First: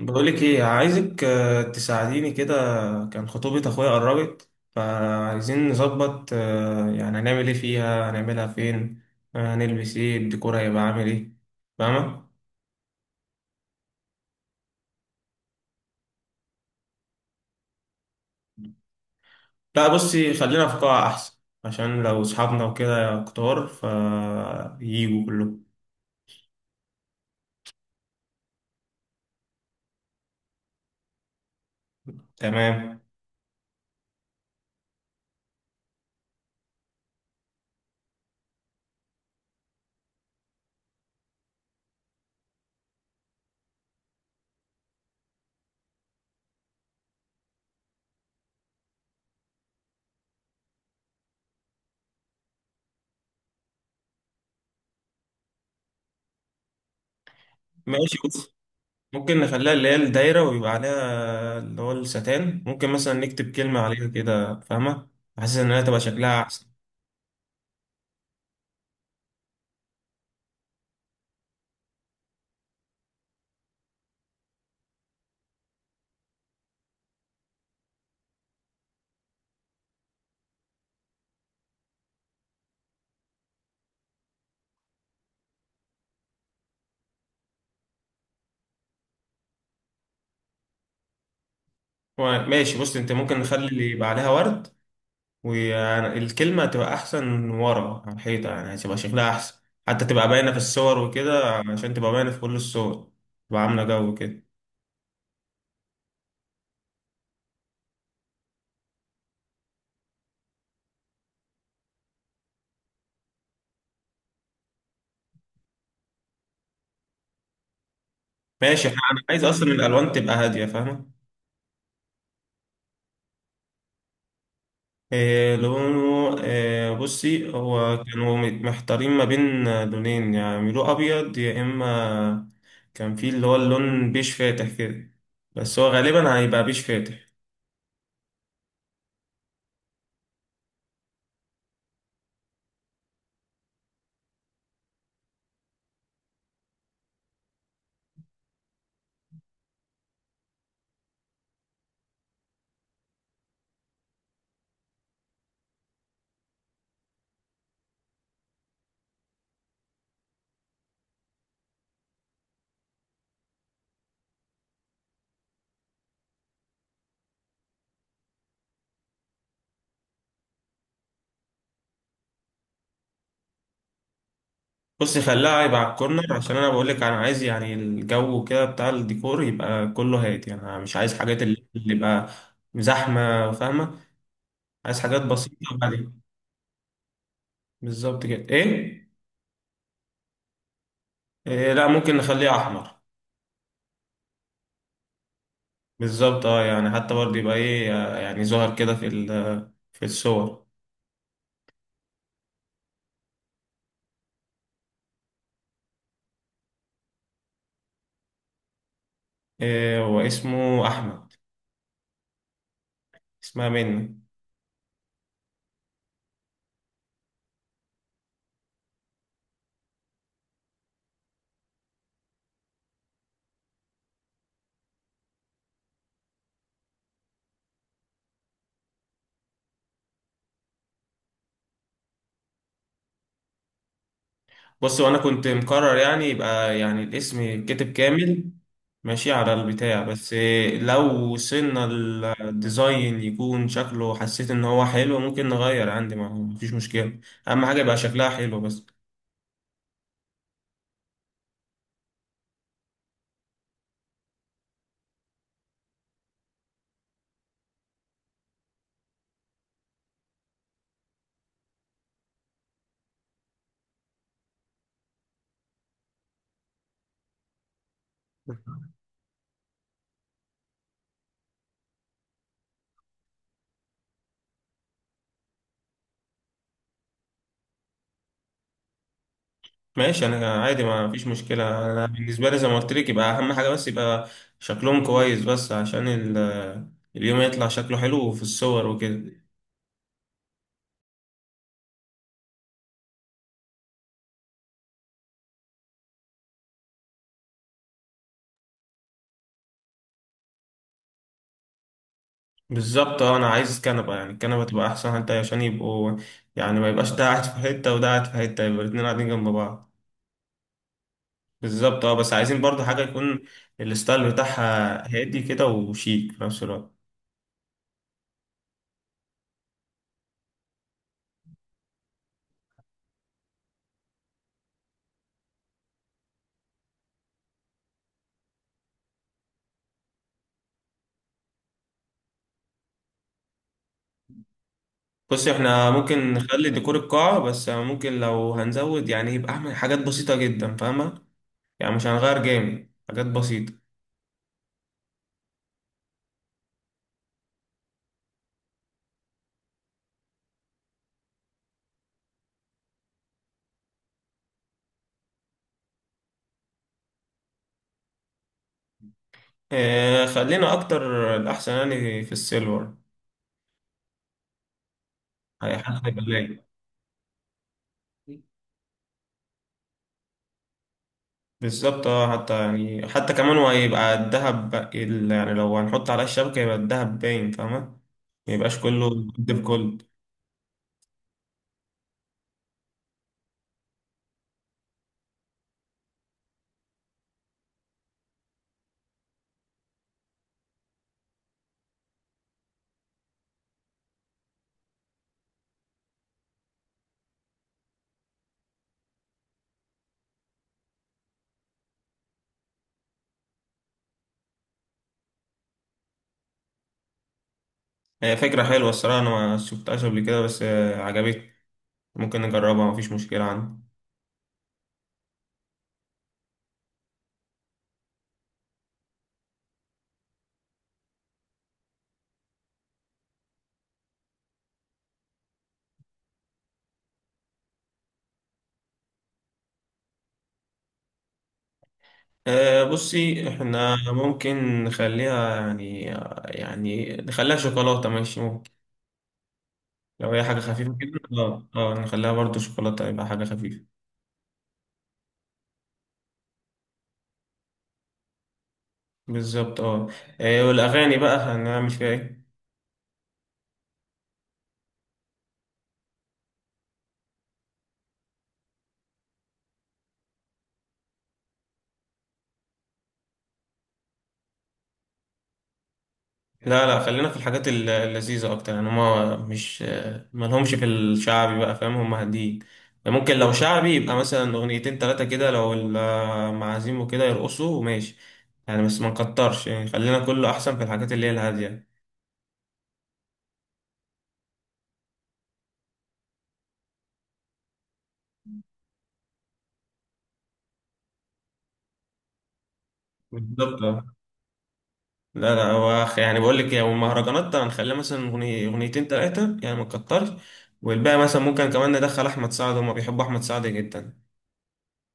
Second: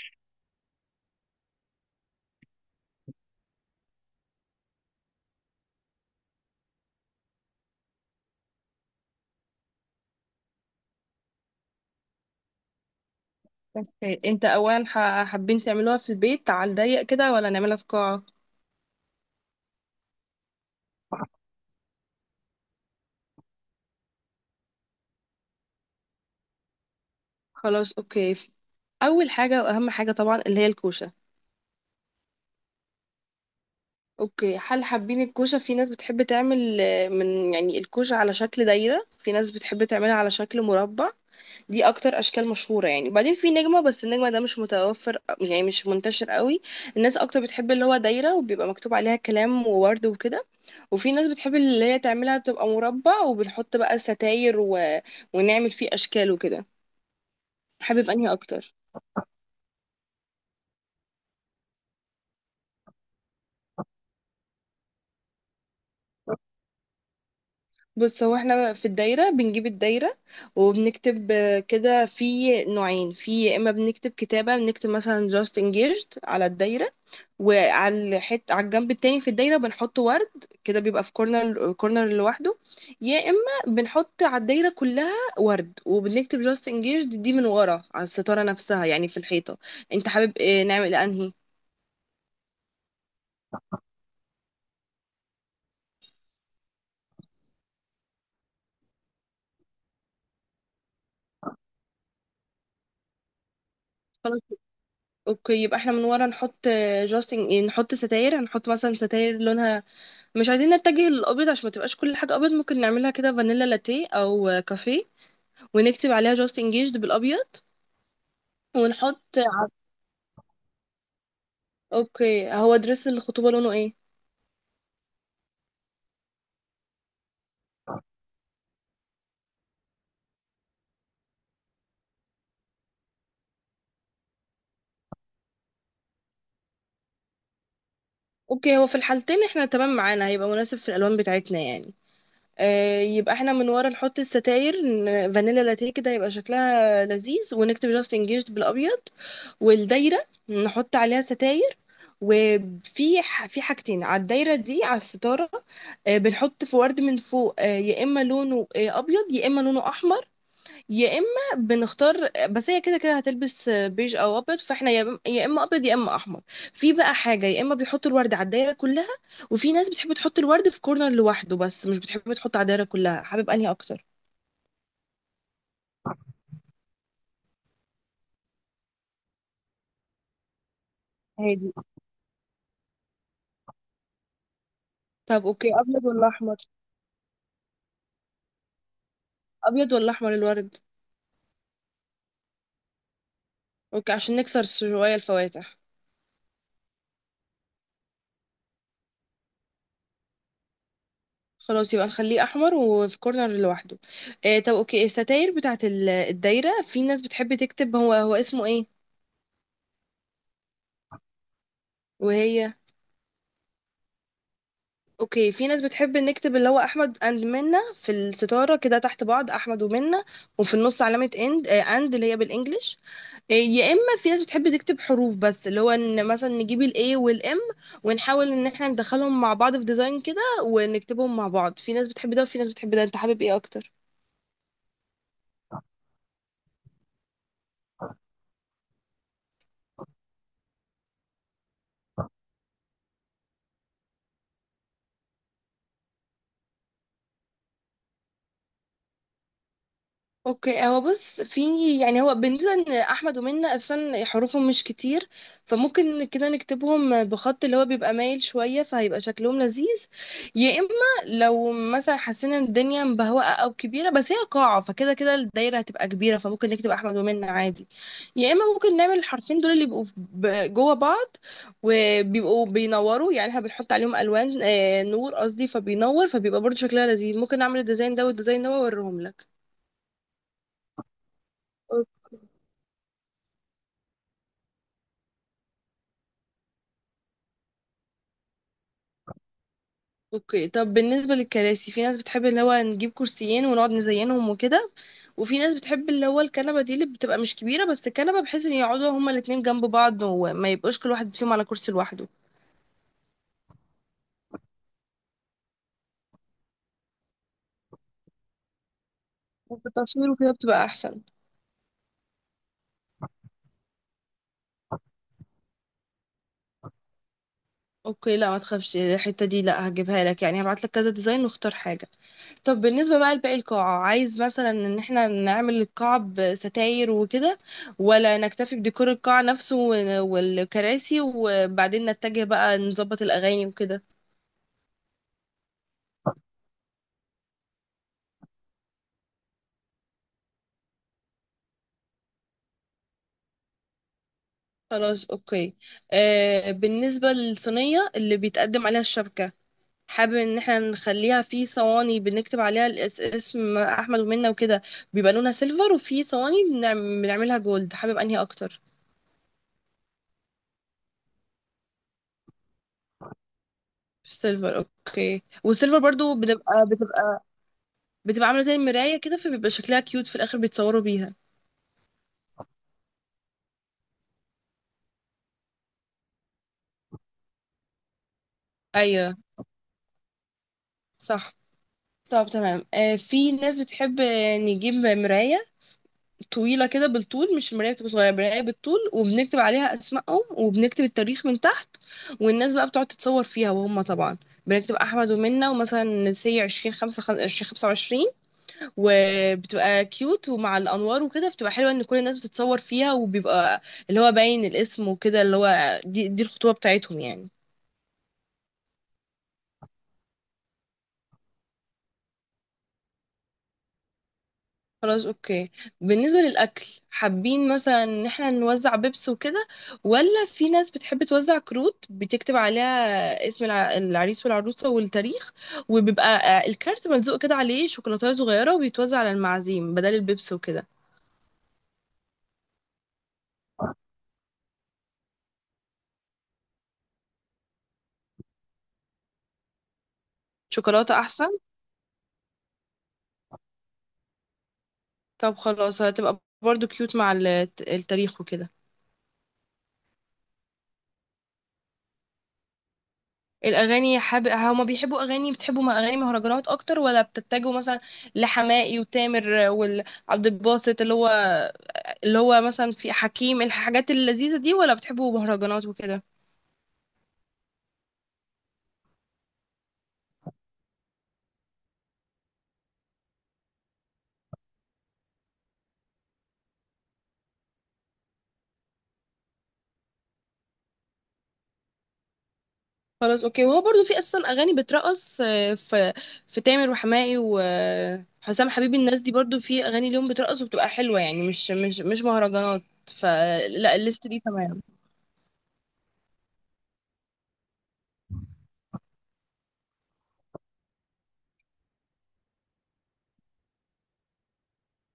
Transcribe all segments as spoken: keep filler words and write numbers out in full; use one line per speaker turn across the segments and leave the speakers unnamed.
بقولك ايه عايزك، آه، تساعديني كده. كان خطوبة اخويا قربت، فعايزين نظبط آه، يعني هنعمل ايه فيها، هنعملها فين. آه، هنلبس ايه، الديكور هيبقى عامل ايه. فاهمة؟
اوكي، انت اولا ح- حابين تعملوها في البيت على الضيق كده ولا نعملها في قاعة؟
لا بصي، خلينا في قاعة احسن. عشان لو اصحابنا وكده كتار فييجوا كلهم.
خلاص، اوكي. اول حاجة واهم حاجة طبعا اللي هي الكوشة.
تمام.
اوكي، هل حابين الكوشة؟ في ناس بتحب تعمل آه، من يعني الكوشة على شكل دايرة، في ناس بتحب تعملها على شكل مربع. دي اكتر اشكال مشهوره يعني، وبعدين في نجمه، بس النجمه ده مش متوفر، يعني مش منتشر قوي. الناس اكتر بتحب اللي هو دايره، وبيبقى مكتوب عليها كلام وورد وكده. وفي ناس بتحب اللي هي تعملها بتبقى مربع، وبنحط بقى ستاير و ونعمل فيه اشكال وكده. حابب
ماشي
انهي
بص،
اكتر؟
ممكن نخليها اللي هي الدايرة ويبقى عليها اللي هو الستان، ممكن مثلا نكتب كلمة عليها كده، فاهمة؟ حاسس إنها تبقى شكلها أحسن.
بص، هو احنا في الدايره بنجيب الدايره، وبنكتب آه، كده، في نوعين. في يا اما بنكتب كتابه، بنكتب مثلا just engaged على الدايره، وعلى الحت، على الجنب التاني في الدايرة بنحط ورد، كده بيبقى في كورنر كورنر لوحده. يا اما بنحط على الدايرة كلها ورد، وبنكتب جاست انجيجد دي من ورا على الستارة نفسها، يعني في الحيطة. انت حابب إيه؟ نعمل انهي؟
هو ماشي بص انت، ممكن نخلي اللي يبقى عليها ورد، والكلمة تبقى أحسن ورا على الحيطة، يعني هتبقى شكلها أحسن. حتى تبقى باينة في الصور وكده، عشان تبقى باينة في كل الصور. تبقى عاملة جو
خلاص،
كده.
اوكي. يبقى احنا من ورا نحط، جاست نحط ستاير، هنحط مثلا ستاير لونها، مش عايزين نتجه للابيض عشان ما تبقاش كل حاجة ابيض. ممكن نعملها كده فانيلا لاتيه او كافيه، ونكتب عليها جاست انجيجد بالابيض
ماشي، احنا-
ونحط.
أنا عايز أصلا الألوان تبقى هادية، فاهمة؟
اوكي، هو دريس الخطوبة لونه ايه؟
إيه لونه، إيه بصي، هو كانوا محتارين ما بين لونين، يعني يعملوه أبيض يا إما كان في اللي هو اللون بيش فاتح كده. بس هو غالبا هيبقى بيش فاتح.
اوكي، هو في الحالتين احنا تمام، معانا هيبقى مناسب في الالوان بتاعتنا يعني. آه، يبقى احنا من ورا نحط الستاير ن- فانيلا لاتيه كده، يبقى شكلها لذيذ، ونكتب جاست انجيجد بالابيض. والدايره نحط عليها ستاير، وفي ح- في حاجتين على الدايره دي، على الستاره. آه بنحط في ورد من فوق. آه يا اما لونه آه ابيض، يا اما لونه احمر، يا اما بنختار. بس هي كده كده هتلبس بيج او ابيض، فاحنا يا إما- يا اما ابيض يا اما احمر. في بقى حاجه، يا اما بيحطوا الورد على الدايره كلها، وفي ناس بتحب تحط الورد في كورنر لوحده بس مش بتحب تحط على الدايره كلها. حابب انهي اكتر؟
بص خليها يبقى على الكورنر، عشان انا بقول لك انا عايز يعني الجو كده بتاع الديكور يبقى كله هادي، يعني انا مش عايز حاجات اللي
هادي.
اللي يبقى زحمه، فاهمه؟ عايز حاجات
طب،
بسيطه
اوكي، ابيض
وهاديه.
ولا احمر؟
بالظبط كده ايه.
ابيض ولا احمر الورد؟
إيه لا، ممكن نخليه احمر.
اوكي، عشان نكسر شويه الفواتح.
بالظبط اه، يعني حتى برضه يبقى ايه آه، يعني ظهر كده في ال- في الصور.
خلاص، يبقى نخليه احمر وفي كورنر لوحده. آه، طب اوكي، الستاير بتاعت ال- الدايره، في ناس بتحب تكتب. هو، هو اسمه ايه؟
إيه، واسمه احمد.
وهي؟
اسمها منى.
اوكي، في ناس بتحب نكتب اللي هو احمد اند منى في الستاره كده تحت بعض، احمد ومنى. وفي النص علامه اند، اند اللي هي بالانجلش. آه، يا اما في ناس بتحب تكتب حروف بس، اللي هو ان مثلا نجيب الاي والام، ونحاول ان احنا ندخلهم مع بعض في ديزاين كده ونكتبهم مع بعض. في ناس بتحب ده وفي ناس بتحب ده، انت حابب ايه اكتر؟
بص، وانا كنت مقرر يعني يبقى يعني الاسم كتب كامل، ماشي على البتاع بس. لو وصلنا الديزاين يكون شكله حسيت ان هو حلو، ممكن نغير عندي ما ما فيش مشكلة. اهم حاجة يبقى شكلها حلو بس.
اوكي، هو بص، في يعني، هو بالنسبه ان احمد ومنة اصلا حروفهم مش كتير، فممكن كده نكتبهم بخط اللي هو بيبقى مايل شويه، فهيبقى شكلهم لذيذ. يا اما لو مثلا حسينا ان الدنيا مبهوأه او كبيره، بس هي قاعه، فكده كده الدايره هتبقى كبيره، فممكن نكتب احمد ومنة عادي. يا اما ممكن نعمل الحرفين دول اللي بيبقوا في- ب- جوه بعض، وبيبقوا بينوروا، يعني احنا بنحط عليهم الوان، آه، نور قصدي، فبينور، فبيبقى برضه شكلها لذيذ. ممكن نعمل الديزاين ده والديزاين ده واوريهم لك.
ماشي انا عادي ما فيش مشكلة، انا بالنسبة لي زي ما قلت لك يبقى اهم حاجة بس يبقى شكلهم كويس، بس عشان ال- اليوم يطلع شكله حلو في الصور وكده.
اوكي، طب بالنسبة للكراسي، في ناس بتحب اللي هو نجيب كرسيين ونقعد نزينهم وكده، وفي ناس بتحب اللي هو الكنبة دي اللي بتبقى مش كبيرة، بس الكنبة بحيث ان يقعدوا هما الاتنين جنب بعض وما يبقوش كل واحد فيهم على كرسي لوحده،
بالظبط اه، انا عايز كنبه، يعني الكنبه تبقى احسن حتى عشان يبقوا يعني ما يبقاش ده قاعد في حته وده قاعد في حته، يبقى الاتنين قاعدين جنب
وفي
بعض.
التصوير وكده بتبقى احسن.
بالظبط اه، بس عايزين برضو حاجه يكون الستايل بتاعها هادي كده وشيك في نفس الوقت.
اوكي، لا، ما تخافش، الحتة دي لا، هجيبها لك يعني، هبعت لك كذا ديزاين واختار حاجة. طب بالنسبة بقى لباقي القاعة، عايز مثلا ان احنا نعمل القاعة بستاير وكده، ولا نكتفي بديكور القاعة نفسه وال- والكراسي، وبعدين نتجه بقى نظبط الأغاني وكده؟
بص، احنا ممكن نخلي ديكور القاعه بس، ممكن لو هنزود يعني يبقى اعمل حاجات بسيطه جدا، فاهمه؟ يعني مش هنغير جامد، حاجات بسيطه.
خلاص، اوكي. آه بالنسبة للصينية اللي بيتقدم عليها الشبكة، حابب ان احنا نخليها في صواني بنكتب عليها الاس- اسم احمد ومنة وكده، بيبقى لونها سيلفر، وفي صواني بنعم- بنعملها جولد. حابب انهي اكتر؟
اه خلينا اكتر الاحسن يعني في السيلفر.
سيلفر، اوكي. والسيلفر
هيبقى
برضو
لايق.
بتبقى بتبقى بتبقى عاملة زي المراية كده، فبيبقى شكلها كيوت في الاخر بيتصوروا بيها.
بالظبط اه، حتى يعني حتى كمان هو هيبقى الدهب بق- ال- يعني لو هنحط على الشبكة يبقى الدهب باين، فاهمة؟ ميبقاش كله
ايوه.
دب كله.
صح. طب، تمام. آه في ناس بتحب آه، نجيب مراية طويلة كده بالطول، مش المراية بتبقى صغيرة، المراية بالطول، وبنكتب عليها أسمائهم وبنكتب التاريخ من تحت، والناس بقى بتقعد تتصور فيها، وهم طبعا بنكتب أحمد ومنة، ومثلا سي عشرين خمسة خ- عشرين خمسة وعشرين، وبتبقى كيوت، ومع الأنوار وكده بتبقى حلوة، إن كل الناس بتتصور فيها، وبيبقى اللي هو باين الاسم وكده، اللي هو دي, دي الخطوبة بتاعتهم يعني.
هي فكرة حلوة الصراحة، أنا ما شفتهاش قبل كده، بس آه، عجبتني. ممكن نجربها، مفيش مشكلة عندي.
خلاص، اوكي. بالنسبة للأكل، حابين مثلا ان احنا نوزع بيبس وكده، ولا في ناس بتحب توزع كروت بتكتب عليها اسم الع- العريس والعروسة والتاريخ، وبيبقى آه، الكارت ملزوق كده عليه شوكولاتة صغيرة، وبيتوزع على المعازيم بدل البيبس وكده.
آه، بصي احنا ممكن نخليها يعني، يعني نخليها شوكولاتة، ماشي ممكن. لو هي حاجة خفيفة
شوكولاتة
كده
أحسن.
اه اه نخليها برضو شوكولاتة يبقى حاجة خفيفة.
طب، خلاص، هتبقى برضو كيوت مع ال- التاريخ وكده.
بالظبط اه. آه، والأغاني بقى هنعمل فيها ايه؟
الأغاني، حاب، هما بيحبوا أغاني، بتحبوا م- أغاني مهرجانات أكتر ولا بتتجهوا مثلا لحماقي وتامر وعبد الباسط، اللي هو اللي هو مثلا في حكيم، الحاجات اللذيذة دي، ولا بتحبوا مهرجانات وكده؟
لا لا، خلينا في الحاجات الل- اللذيذة أكتر، يعني هما مش ملهمش في الشعبي بقى، فاهم؟ هما هاديين. ممكن لو شعبي يبقى مثلا أغنيتين تلاتة كده لو المعازيم وكده يرقصوا ماشي، يعني بس ما نكترش، يعني خلينا كله أحسن في الحاجات اللي هي الهادية.
خلاص، اوكي. وهو برضو في اصلا اغاني بترقص، آه، في في تامر وحماقي وحسام حبيبي، الناس دي برضو في اغاني ليهم بترقص وبتبقى حلوة، يعني مش مش مش مهرجانات.
بالظبط
فلا،
آه.
الليست دي تمام.
لا لا، هو أخ- يعني بقول لك، يعني المهرجانات هنخليها مثلا أغني- أغنيتين تلاتة، يعني ما نكترش. والباقي مثلا ممكن كمان ندخل أحمد سعد، هما بيحبوا أحمد سعد جدا.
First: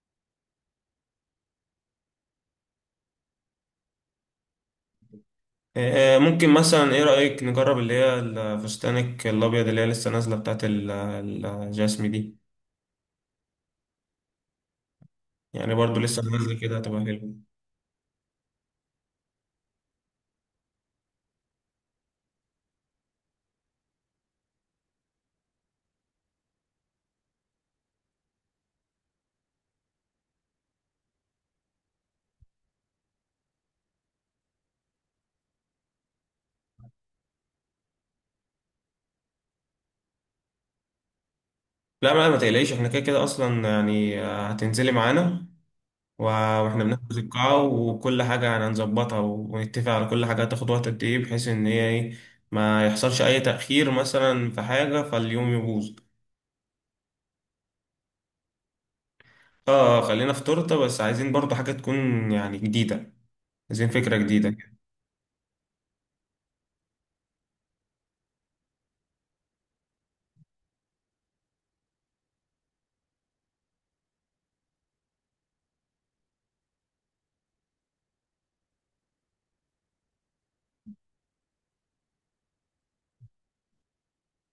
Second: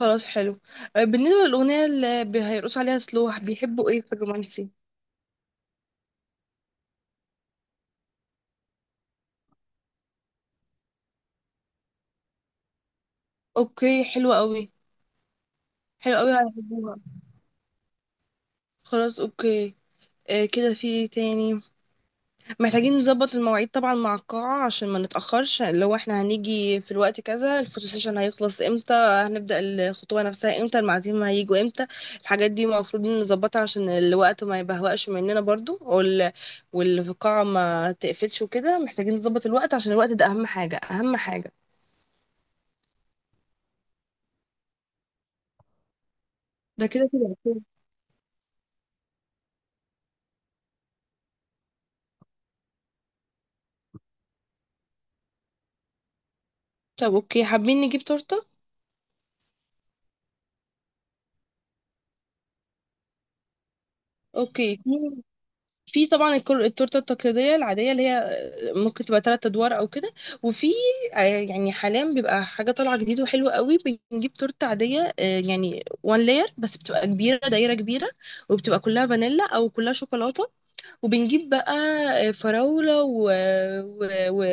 خلاص، حلو. آه، بالنسبة للأغنية اللي بي- هيرقصوا عليها، سلوح بيحبوا ايه في الرومانسي؟
آه، ممكن مثلا ايه رأيك نجرب اللي هي الفستانك الابيض اللي هي لسه نازله بتاعت ال- الجاسمي دي.
اوكي، حلوة قوي.
يعني برضو
حلوة
لسه
قوي،
نازله كده
هيحبوها.
هتبقى حلوه.
خلاص، اوكي. آه، كده في إيه تاني؟ محتاجين نظبط المواعيد طبعا مع القاعة عشان ما نتأخرش، اللي هو احنا هنيجي في الوقت كذا، الفوتو سيشن هيخلص امتى، هنبدأ الخطوة نفسها امتى، المعازيم هيجوا امتى. الحاجات دي المفروض نظبطها عشان الوقت ما يبهوأش مننا برضو، وال... والقاعة ما تقفلش وكده، محتاجين نظبط الوقت عشان الوقت ده أهم حاجة أهم حاجة.
لا ما ما تقلقيش، احنا كده كده اصلا يعني آه، هتنزلي معانا و- واحنا
ده كده
بنحجز
كده.
القاعه
أوكي.
وكل حاجه، يعني هنظبطها ونتفق على كل حاجه هتاخد وقت قد ايه، بحيث ان هي ايه ما يحصلش اي تأخير مثلا في حاجه فاليوم يبوظ.
طب، اوكي، حابين نجيب تورتة؟
اه آه، خلينا في تورته، بس عايزين برضو حاجه تكون يعني جديده، عايزين فكره جديده.
اوكي، في طبعا الكل- التورته التقليديه العاديه اللي هي، آه، ممكن تبقى ثلاث ادوار او كده، وفي آه، يعني حاليا بيبقى حاجه طالعه جديد وحلوه قوي. بنجيب تورته عاديه، آه، يعني وان لاير، بس بتبقى كبيره، دايره كبيره، وبتبقى كلها فانيلا او كلها شوكولاته. وبنجيب بقى آه، فراوله و و و,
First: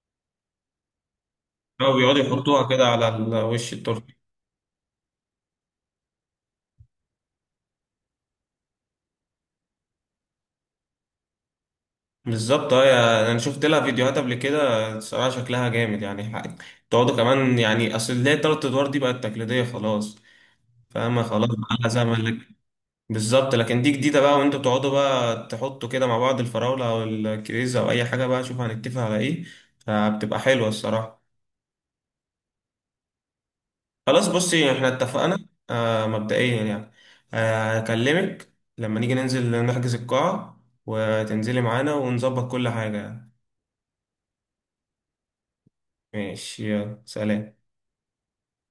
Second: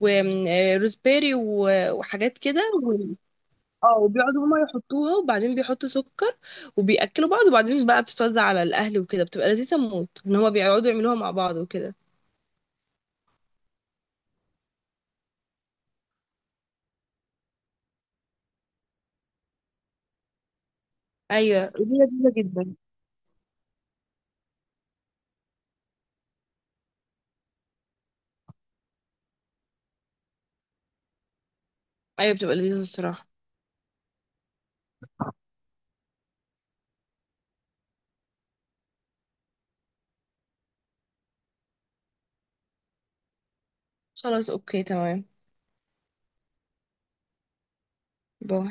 و... آه، روزبيري و...
او بيقعدوا
وحاجات كده.
يحطوها كده على ال- وش
اه،
التورته.
وبيقعدوا هما يحطوها، وبعدين بيحطوا سكر، وبيأكلوا بعض، وبعدين بقى بتتوزع على الأهل وكده، بتبقى لذيذة موت إن هما بيقعدوا يعملوها مع بعض وكده.
بالظبط اه يا- انا شفت لها فيديوهات قبل كده، الصراحه شكلها جامد يعني حق- تقعدوا كمان، يعني اصل اللي هي التلات ادوار دي بقت تقليديه خلاص، فاهمه؟ خلاص
أيوة،
بقى
دي
لها زمن
لذيذة
لك.
جدا.
بالظبط، لكن دي جديده بقى وانتوا بتقعدوا بقى تحطوا كده مع بعض الفراوله او الكريزه او اي حاجه بقى، شوف هنتفق على ايه. فبتبقى حلوه الصراحه.
أيوة، بتبقى لذيذة الصراحة.
خلاص بصي احنا اتفقنا آه مبدئيا يعني. آه، هكلمك لما نيجي ننزل نحجز القاعه وتنزلي معانا ونظبط كل حاجه.
خلاص، أوكي، تمام.
ماشي يلا سلام.
باي.